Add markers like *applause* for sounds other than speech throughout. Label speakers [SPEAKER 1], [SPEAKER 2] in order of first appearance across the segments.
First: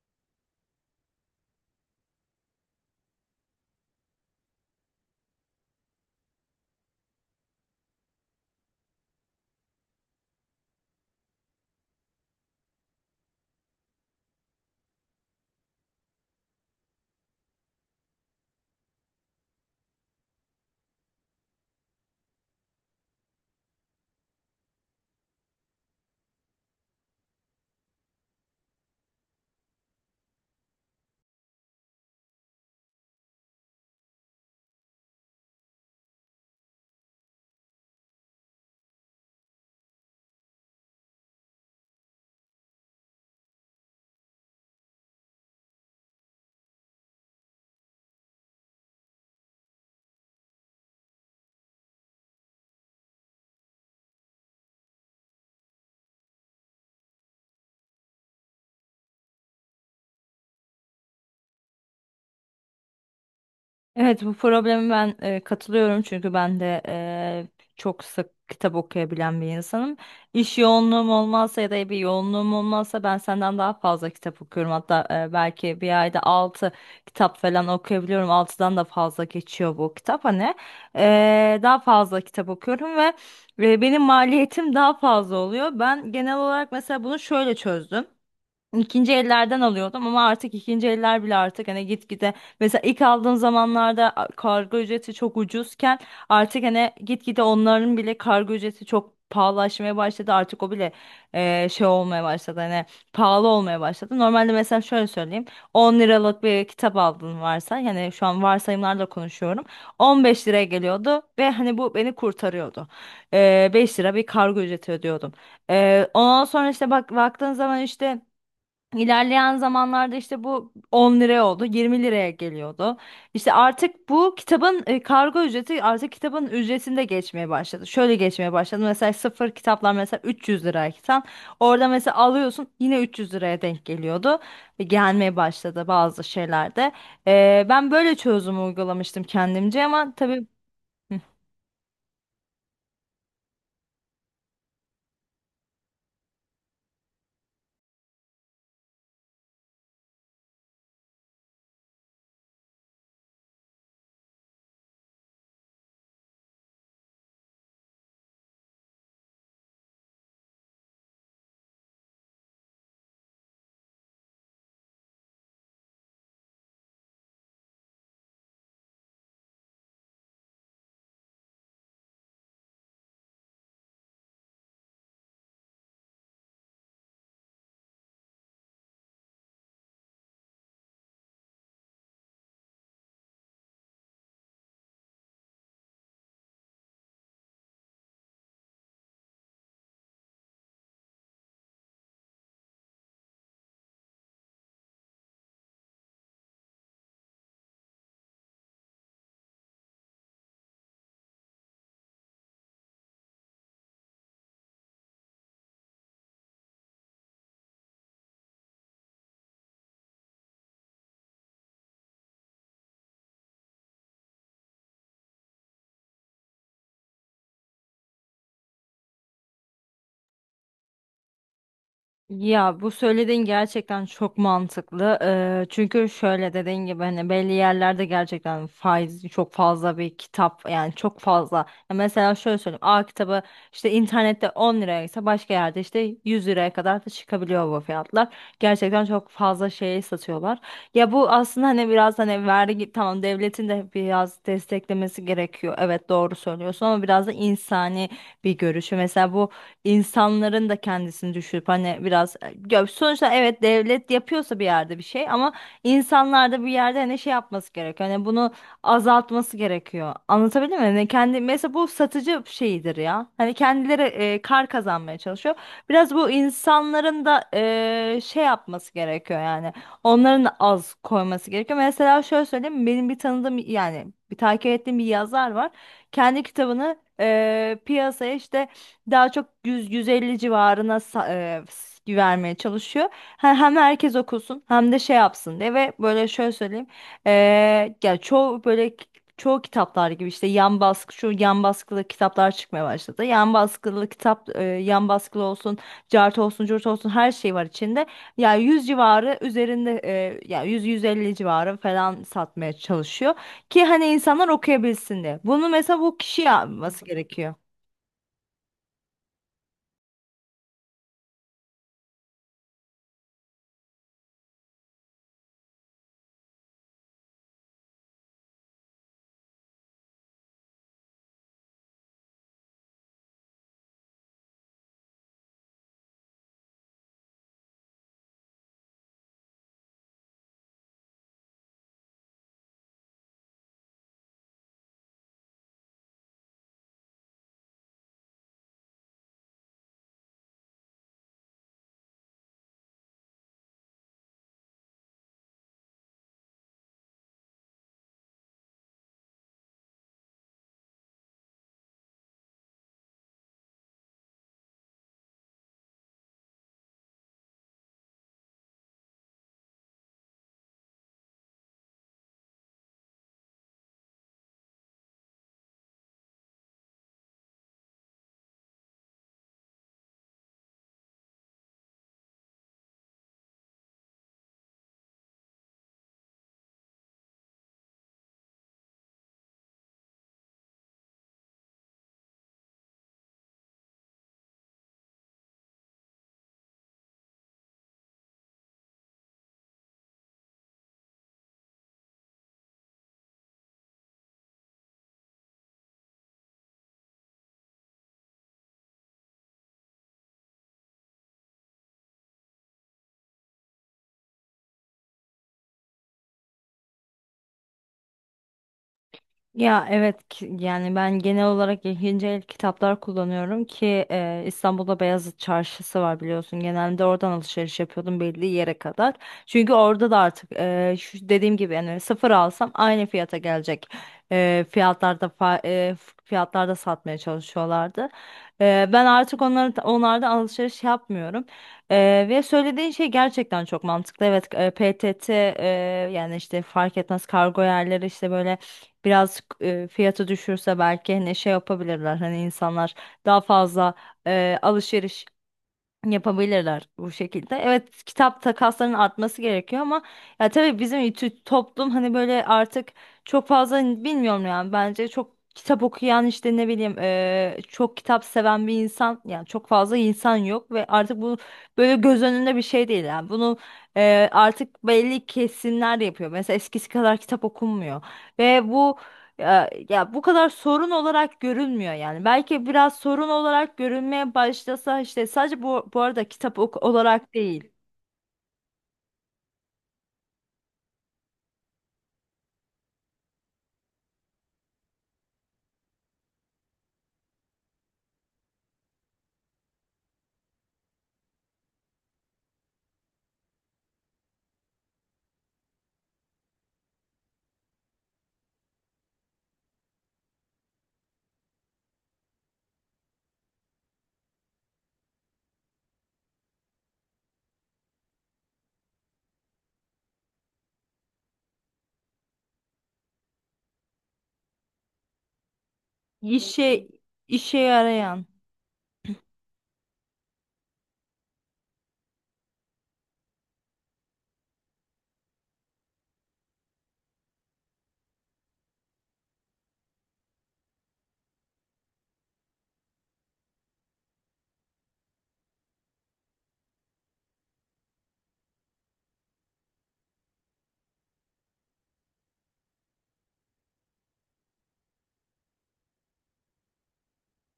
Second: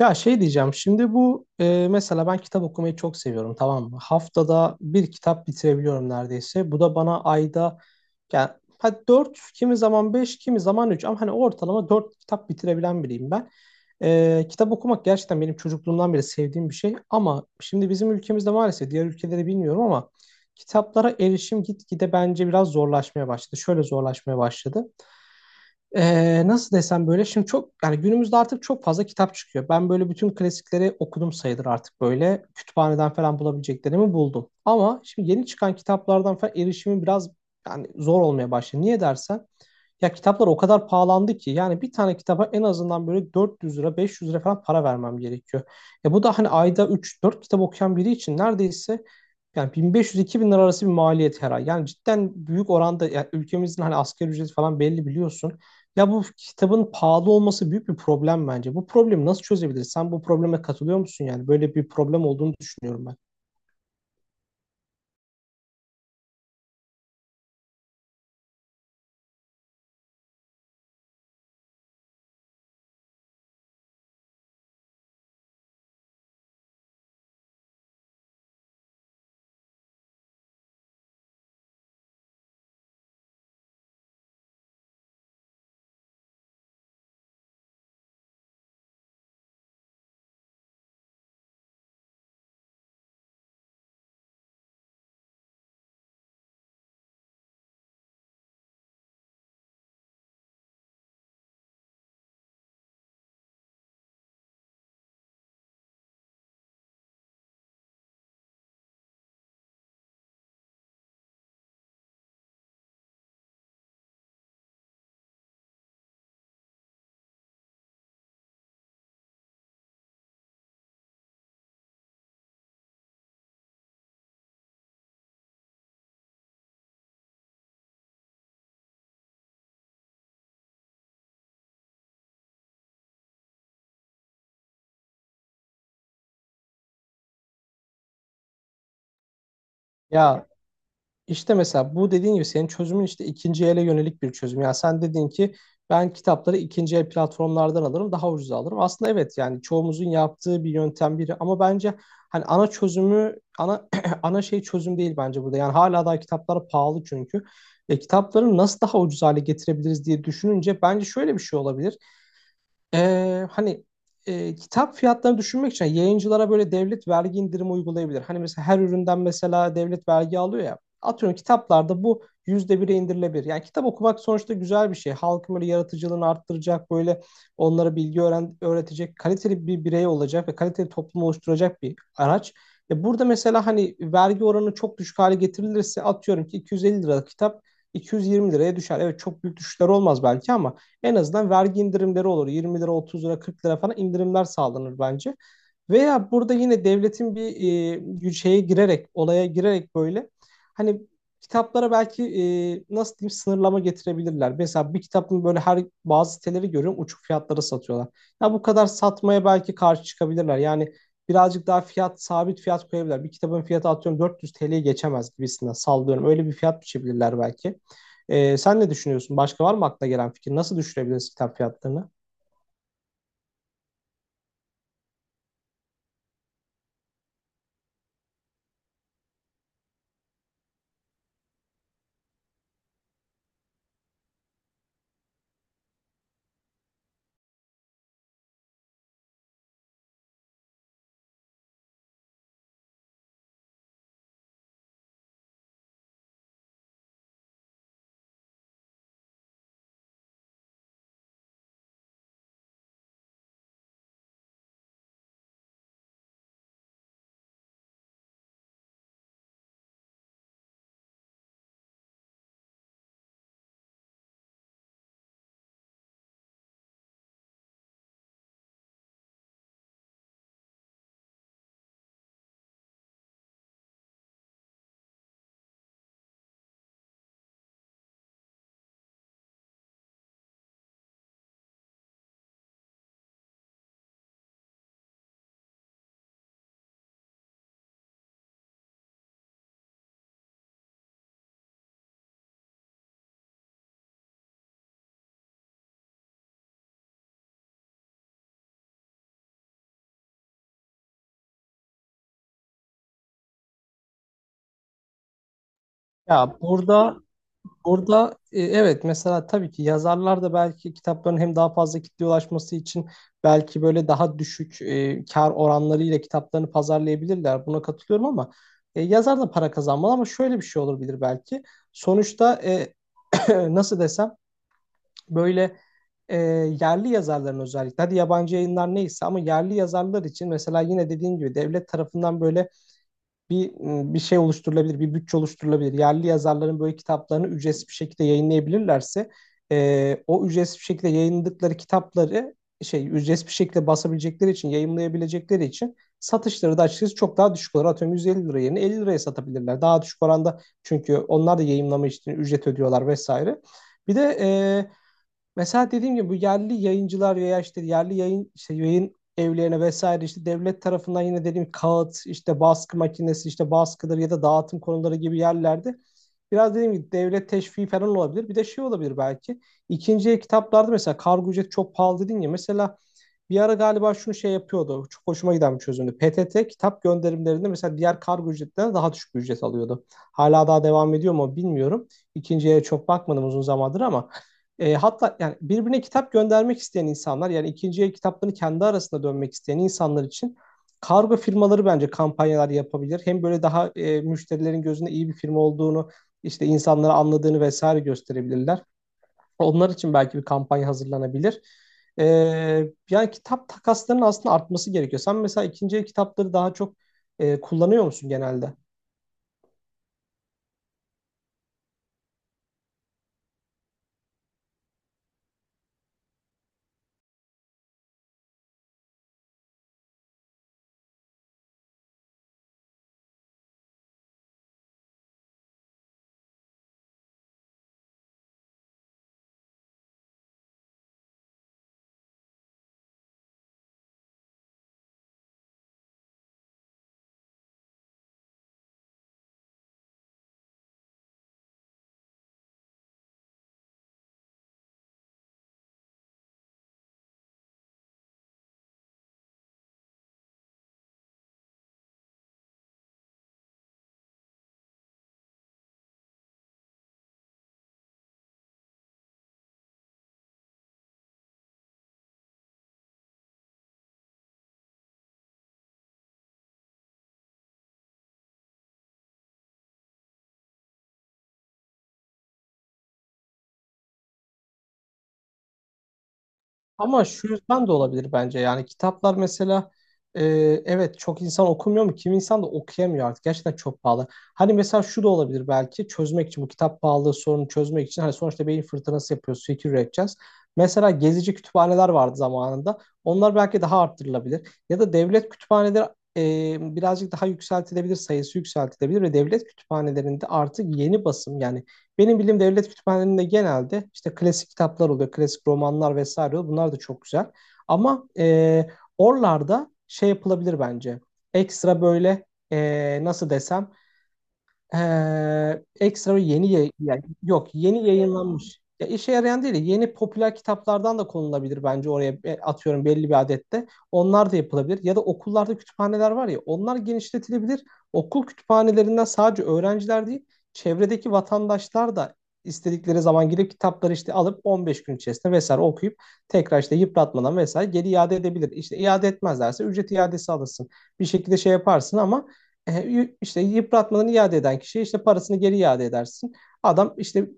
[SPEAKER 1] Ya şey diyeceğim şimdi bu mesela ben kitap okumayı çok seviyorum, tamam mı? Haftada bir kitap bitirebiliyorum neredeyse. Bu da bana ayda yani hadi 4, kimi zaman 5, kimi zaman 3 ama hani ortalama 4 kitap bitirebilen biriyim ben. Kitap okumak gerçekten benim çocukluğumdan beri sevdiğim bir şey, ama şimdi bizim ülkemizde maalesef, diğer ülkeleri bilmiyorum ama, kitaplara erişim gitgide bence biraz zorlaşmaya başladı. Şöyle zorlaşmaya başladı. Nasıl desem, böyle şimdi çok yani günümüzde artık çok fazla kitap çıkıyor. Ben böyle bütün klasikleri okudum sayılır, artık böyle kütüphaneden falan bulabileceklerimi buldum. Ama şimdi yeni çıkan kitaplardan falan erişimi biraz yani zor olmaya başladı. Niye dersen ya, kitaplar o kadar pahalandı ki yani bir tane kitaba en azından böyle 400 lira, 500 lira falan para vermem gerekiyor. Bu da hani ayda üç dört kitap okuyan biri için neredeyse yani 1500-2000 lira arası bir maliyet her ay. Yani cidden büyük oranda, yani ülkemizin hani asgari ücreti falan belli, biliyorsun. Ya bu kitabın pahalı olması büyük bir problem bence. Bu problemi nasıl çözebiliriz? Sen bu probleme katılıyor musun yani? Böyle bir problem olduğunu düşünüyorum ben.
[SPEAKER 2] Evet bu problemi ben katılıyorum, çünkü ben de çok sık kitap okuyabilen bir insanım. İş yoğunluğum olmazsa ya da bir yoğunluğum olmazsa ben senden daha fazla kitap okuyorum. Hatta belki bir ayda 6 kitap falan okuyabiliyorum. 6'dan da fazla geçiyor bu kitap hani. Daha fazla kitap okuyorum ve benim maliyetim daha fazla oluyor. Ben genel olarak mesela bunu şöyle çözdüm. İkinci ellerden alıyordum, ama artık ikinci eller bile artık hani gitgide, mesela ilk aldığım zamanlarda kargo ücreti çok ucuzken artık hani gitgide onların bile kargo ücreti çok pahalılaşmaya başladı. Artık o bile e, şey olmaya başladı hani pahalı olmaya başladı. Normalde mesela şöyle söyleyeyim, 10 liralık bir kitap aldın varsa, yani şu an varsayımlarla konuşuyorum, 15 liraya geliyordu ve hani bu beni kurtarıyordu. 5 lira bir kargo ücreti ödüyordum. Ondan sonra işte bak, baktığın zaman işte İlerleyen zamanlarda işte bu 10 liraya oldu, 20 liraya geliyordu. İşte artık bu kitabın kargo ücreti artık kitabın ücretinde geçmeye başladı. Şöyle geçmeye başladı: mesela sıfır kitaplar mesela 300 lirayken orada mesela alıyorsun, yine 300 liraya denk geliyordu. Gelmeye başladı bazı şeylerde. Ben böyle çözüm uygulamıştım kendimce, ama tabii.
[SPEAKER 1] Ya, İşte mesela bu dediğin gibi senin çözümün işte ikinci ele yönelik bir çözüm. Yani sen dedin ki, ben kitapları ikinci el platformlardan alırım, daha ucuza alırım. Aslında evet, yani çoğumuzun yaptığı bir yöntem biri, ama bence hani ana çözümü, ana *clears throat* ana şey, çözüm değil bence burada. Yani hala daha kitaplar pahalı çünkü. Kitapları nasıl daha ucuz hale getirebiliriz diye düşününce bence şöyle bir şey olabilir. Hani, kitap fiyatlarını düşünmek için yayıncılara böyle devlet vergi indirimi uygulayabilir. Hani mesela her üründen mesela devlet vergi alıyor ya. Atıyorum kitaplarda bu yüzde bire indirilebilir. Yani kitap okumak sonuçta güzel bir şey. Halkın böyle yaratıcılığını arttıracak, böyle onlara bilgi öğretecek, kaliteli bir birey olacak ve kaliteli toplum oluşturacak bir araç. Burada mesela hani vergi oranı çok düşük hale getirilirse, atıyorum ki 250 liralık kitap 220 liraya düşer. Evet, çok büyük düşüşler olmaz belki, ama en azından vergi indirimleri olur. 20 lira, 30 lira, 40 lira falan indirimler sağlanır bence. Veya burada yine devletin bir şeye girerek, olaya girerek, böyle hani kitaplara belki nasıl diyeyim, sınırlama getirebilirler. Mesela bir kitabın böyle, her, bazı siteleri görüyorum uçuk fiyatlara satıyorlar. Ya bu kadar satmaya belki karşı çıkabilirler. Yani birazcık daha fiyat, sabit fiyat koyabilirler. Bir kitabın fiyatı atıyorum 400 TL'ye geçemez gibisinden, sallıyorum. Öyle bir fiyat biçebilirler belki. Sen ne düşünüyorsun? Başka var mı aklına gelen fikir? Nasıl düşürebiliriz kitap fiyatlarını?
[SPEAKER 2] Ya bu söylediğin gerçekten çok mantıklı. Çünkü şöyle, dediğin gibi hani belli yerlerde gerçekten faiz çok fazla bir kitap, yani çok fazla. Ya mesela şöyle söyleyeyim. A kitabı işte internette 10 liraya ise başka yerde işte 100 liraya kadar da çıkabiliyor bu fiyatlar. Gerçekten çok fazla şey satıyorlar. Ya bu aslında hani biraz hani vergi, tamam devletin de biraz desteklemesi gerekiyor, evet doğru söylüyorsun, ama biraz da insani bir görüşü. Mesela bu insanların da kendisini düşürüp hani biraz, ya sonuçta evet devlet yapıyorsa bir yerde bir şey, ama insanlar da bir yerde hani şey yapması gerekiyor. Hani bunu azaltması gerekiyor. Anlatabildim mi? Hani kendi mesela bu satıcı şeyidir ya. Hani kendileri kar kazanmaya çalışıyor. Biraz bu insanların da şey yapması gerekiyor yani. Onların da az koyması gerekiyor. Mesela şöyle söyleyeyim. Benim bir tanıdığım, yani bir takip ettiğim bir yazar var. Kendi kitabını piyasaya işte daha çok 100-150 civarına vermeye çalışıyor. Hem herkes okusun hem de şey yapsın diye. Ve böyle şöyle söyleyeyim. E, Ya çoğu böyle çoğu kitaplar gibi işte yan baskı, şu yan baskılı kitaplar çıkmaya başladı. Yan baskılı kitap yan baskılı olsun, cart olsun, curt olsun, her şey var içinde. Yani 100 civarı üzerinde yani 100-150 civarı falan satmaya çalışıyor ki hani insanlar okuyabilsin diye. Bunu mesela bu kişi
[SPEAKER 1] Ya
[SPEAKER 2] yapması
[SPEAKER 1] burada,
[SPEAKER 2] gerekiyor.
[SPEAKER 1] orada evet, mesela tabii ki yazarlar da belki kitapların hem daha fazla kitleye ulaşması için belki böyle daha düşük kar oranlarıyla kitaplarını pazarlayabilirler. Buna katılıyorum, ama yazar da para kazanmalı, ama şöyle bir şey olabilir belki. Sonuçta *clears throat* nasıl desem, böyle e, yerli yazarların özellikle, hadi yabancı yayınlar neyse ama yerli yazarlar için mesela, yine dediğin gibi devlet tarafından böyle bir bir şey oluşturulabilir, bir bütçe oluşturulabilir. Yerli yazarların böyle kitaplarını ücretsiz bir şekilde yayınlayabilirlerse, o ücretsiz bir şekilde yayınladıkları kitapları şey, ücretsiz bir şekilde basabilecekleri için, yayımlayabilecekleri için satışları da açıkçası çok daha düşük olur. Atıyorum 150 lira yerine 50 liraya satabilirler. Daha düşük oranda, çünkü onlar da yayınlama için ücret ödüyorlar vesaire. Bir de mesela dediğim gibi bu yerli yayıncılar veya işte yerli yayın, işte yayın evlerine vesaire, işte devlet tarafından yine dediğim gibi kağıt, işte baskı makinesi, işte baskıdır ya da dağıtım konuları gibi yerlerde biraz dediğim gibi devlet teşviki falan olabilir. Bir de şey olabilir belki. İkinci el kitaplarda mesela kargo ücreti çok pahalı dedin ya, mesela bir ara galiba şunu şey yapıyordu, çok hoşuma giden bir çözümdü. PTT kitap gönderimlerinde mesela diğer kargo ücretlerinden daha düşük bir ücret alıyordu. Hala daha devam ediyor mu bilmiyorum. İkinciye çok bakmadım uzun zamandır, ama hatta yani birbirine kitap göndermek isteyen insanlar, yani ikinciye kitaplarını kendi arasında dönmek isteyen insanlar için kargo firmaları bence kampanyalar yapabilir. Hem böyle daha müşterilerin gözünde iyi bir firma olduğunu, işte insanlara anladığını vesaire gösterebilirler. Onlar için belki bir kampanya hazırlanabilir. Ee, Yani kitap takaslarının aslında artması gerekiyor. Sen mesela ikinci el kitapları daha çok kullanıyor musun genelde?
[SPEAKER 2] Ya evet, yani ben genel olarak ikinci el kitaplar kullanıyorum ki İstanbul'da Beyazıt Çarşısı var, biliyorsun. Genelde oradan alışveriş yapıyordum belli yere kadar. Çünkü orada da artık şu dediğim gibi yani sıfır alsam aynı fiyata gelecek. E, fiyatlarda fa- e, fiyatlarda satmaya çalışıyorlardı. Ben artık onlardan alışveriş yapmıyorum. Ve söylediğin şey gerçekten çok mantıklı. Evet, PTT yani işte fark etmez, kargo yerleri işte böyle biraz fiyatı düşürse belki hani şey yapabilirler, hani insanlar daha fazla alışveriş yapabilirler bu şekilde. Evet, kitap takaslarının artması gerekiyor, ama ya tabii bizim toplum hani böyle artık çok fazla hani bilmiyorum yani, bence çok kitap okuyan işte ne bileyim çok kitap seven bir insan, yani çok fazla insan yok ve artık bu böyle göz önünde bir şey değil yani. Bunu artık belli kesimler yapıyor. Mesela eskisi kadar kitap okunmuyor ve bu, ya bu kadar sorun olarak görünmüyor yani. Belki biraz sorun olarak görünmeye başlasa işte, sadece bu, bu arada kitap
[SPEAKER 1] Ama
[SPEAKER 2] olarak
[SPEAKER 1] şu
[SPEAKER 2] değil.
[SPEAKER 1] yüzden de olabilir bence. Yani kitaplar mesela, e, evet, çok insan okumuyor mu? Kim, insan da okuyamıyor artık. Gerçekten çok pahalı. Hani mesela şu da olabilir belki, çözmek için, bu kitap pahalılığı sorunu çözmek için, hani sonuçta beyin fırtınası yapıyoruz. Fikir üreteceğiz. Mesela gezici kütüphaneler vardı zamanında. Onlar belki daha arttırılabilir. Ya da devlet kütüphaneleri birazcık daha yükseltilebilir. Sayısı yükseltilebilir ve devlet kütüphanelerinde artık yeni basım, yani benim bildiğim devlet kütüphanelerinde genelde işte klasik kitaplar oluyor, klasik romanlar vesaire oluyor. Bunlar da çok güzel. Ama oralarda şey yapılabilir bence. Ekstra, böyle e, nasıl desem ekstra yeni
[SPEAKER 2] İşe
[SPEAKER 1] yani
[SPEAKER 2] işe
[SPEAKER 1] yok, yeni
[SPEAKER 2] yarayan.
[SPEAKER 1] yayınlanmış. Ya işe yarayan değil, de yeni popüler kitaplardan da konulabilir bence oraya. Atıyorum belli bir adette. Onlar da yapılabilir. Ya da okullarda kütüphaneler var ya, onlar genişletilebilir. Okul kütüphanelerinden sadece öğrenciler değil, çevredeki vatandaşlar da istedikleri zaman gidip kitapları işte alıp 15 gün içerisinde vesaire okuyup, tekrar işte yıpratmadan vesaire geri iade edebilir. İşte iade etmezlerse ücret iadesi alırsın. Bir şekilde şey yaparsın, ama işte yıpratmadan iade eden kişiye işte parasını geri iade edersin. Adam işte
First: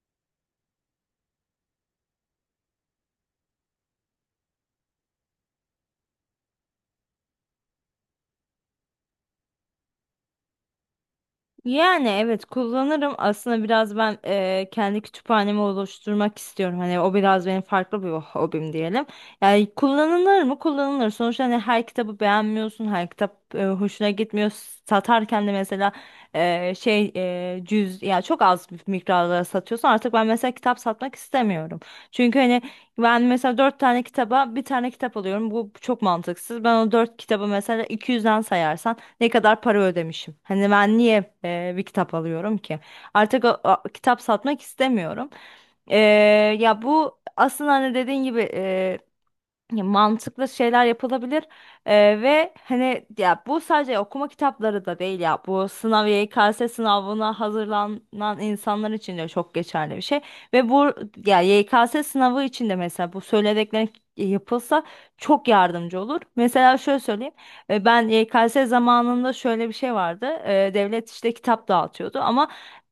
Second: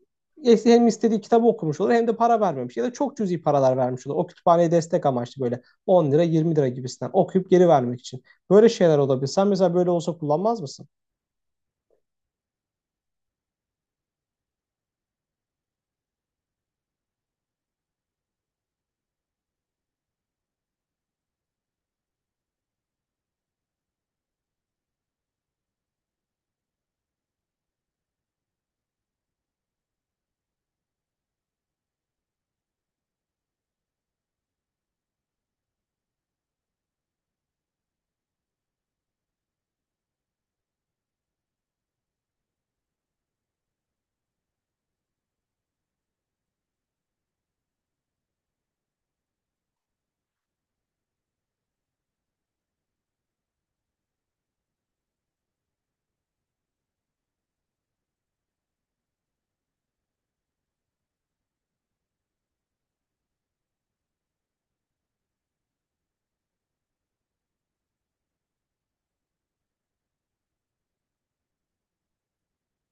[SPEAKER 1] hem istediği kitabı okumuş olur, hem de para vermemiş ya da çok cüzi paralar vermiş olur. O kütüphaneye destek amaçlı böyle on lira, yirmi lira gibisinden, okuyup geri vermek için. Böyle şeyler olabilir. Sen mesela böyle olsa kullanmaz mısın?
[SPEAKER 2] Yani evet kullanırım. Aslında biraz ben kendi kütüphanemi oluşturmak istiyorum. Hani o biraz benim farklı bir hobim diyelim. Yani kullanılır mı? Kullanılır. Sonuçta hani her kitabı beğenmiyorsun, her kitap hoşuna gitmiyor. Satarken de mesela cüz, ya çok az bir miktarlara satıyorsun. Artık ben mesela kitap satmak istemiyorum. Çünkü hani ben mesela dört tane kitaba bir tane kitap alıyorum. Bu çok mantıksız. Ben o dört kitabı mesela 200'den sayarsam ne kadar para ödemişim. Hani ben niye bir kitap alıyorum ki? Artık o kitap satmak istemiyorum. E, Ya bu aslında hani dediğin gibi, ya mantıklı şeyler yapılabilir. Ve hani ya bu sadece okuma kitapları da değil, ya bu sınav, YKS sınavına hazırlanan insanlar için de çok geçerli bir şey ve bu, ya YKS sınavı için de mesela bu söylediklerin yapılsa çok yardımcı olur. Mesela şöyle söyleyeyim. Ben YKS zamanında, şöyle bir şey vardı. E, devlet işte kitap dağıtıyordu ama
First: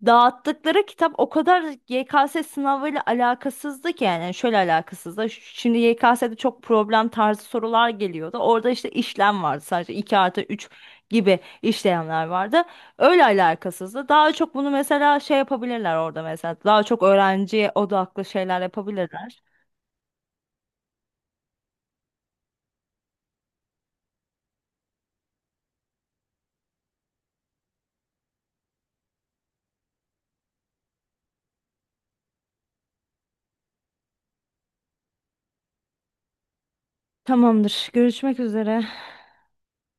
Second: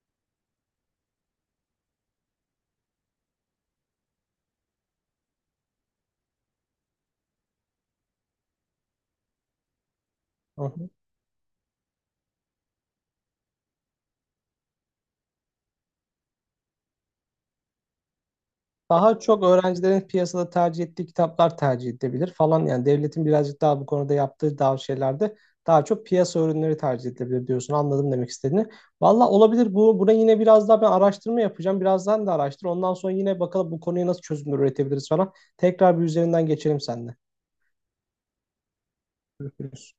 [SPEAKER 2] dağıttıkları kitap o kadar YKS sınavıyla alakasızdı ki, yani şöyle alakasızdı. Şimdi YKS'de çok problem tarzı sorular geliyordu. Orada işte işlem vardı, sadece 2 artı
[SPEAKER 1] Hı
[SPEAKER 2] üç
[SPEAKER 1] hı.
[SPEAKER 2] gibi işlemler vardı. Öyle alakasızdı. Daha çok bunu mesela şey yapabilirler orada mesela. Daha çok öğrenciye odaklı şeyler
[SPEAKER 1] Daha
[SPEAKER 2] yapabilirler.
[SPEAKER 1] çok öğrencilerin piyasada tercih ettiği kitaplar tercih edilebilir falan. Yani devletin birazcık daha bu konuda yaptığı daha şeylerde daha çok piyasa ürünleri tercih edilebilir diyorsun. Anladım demek istediğini. Valla olabilir. Bu, buna yine biraz daha ben araştırma yapacağım. Birazdan da araştır. Ondan sonra yine bakalım, bu konuya nasıl çözümler üretebiliriz falan. Tekrar bir üzerinden geçelim seninle.
[SPEAKER 2] Tamamdır. Görüşmek üzere.
[SPEAKER 1] Görüşürüz.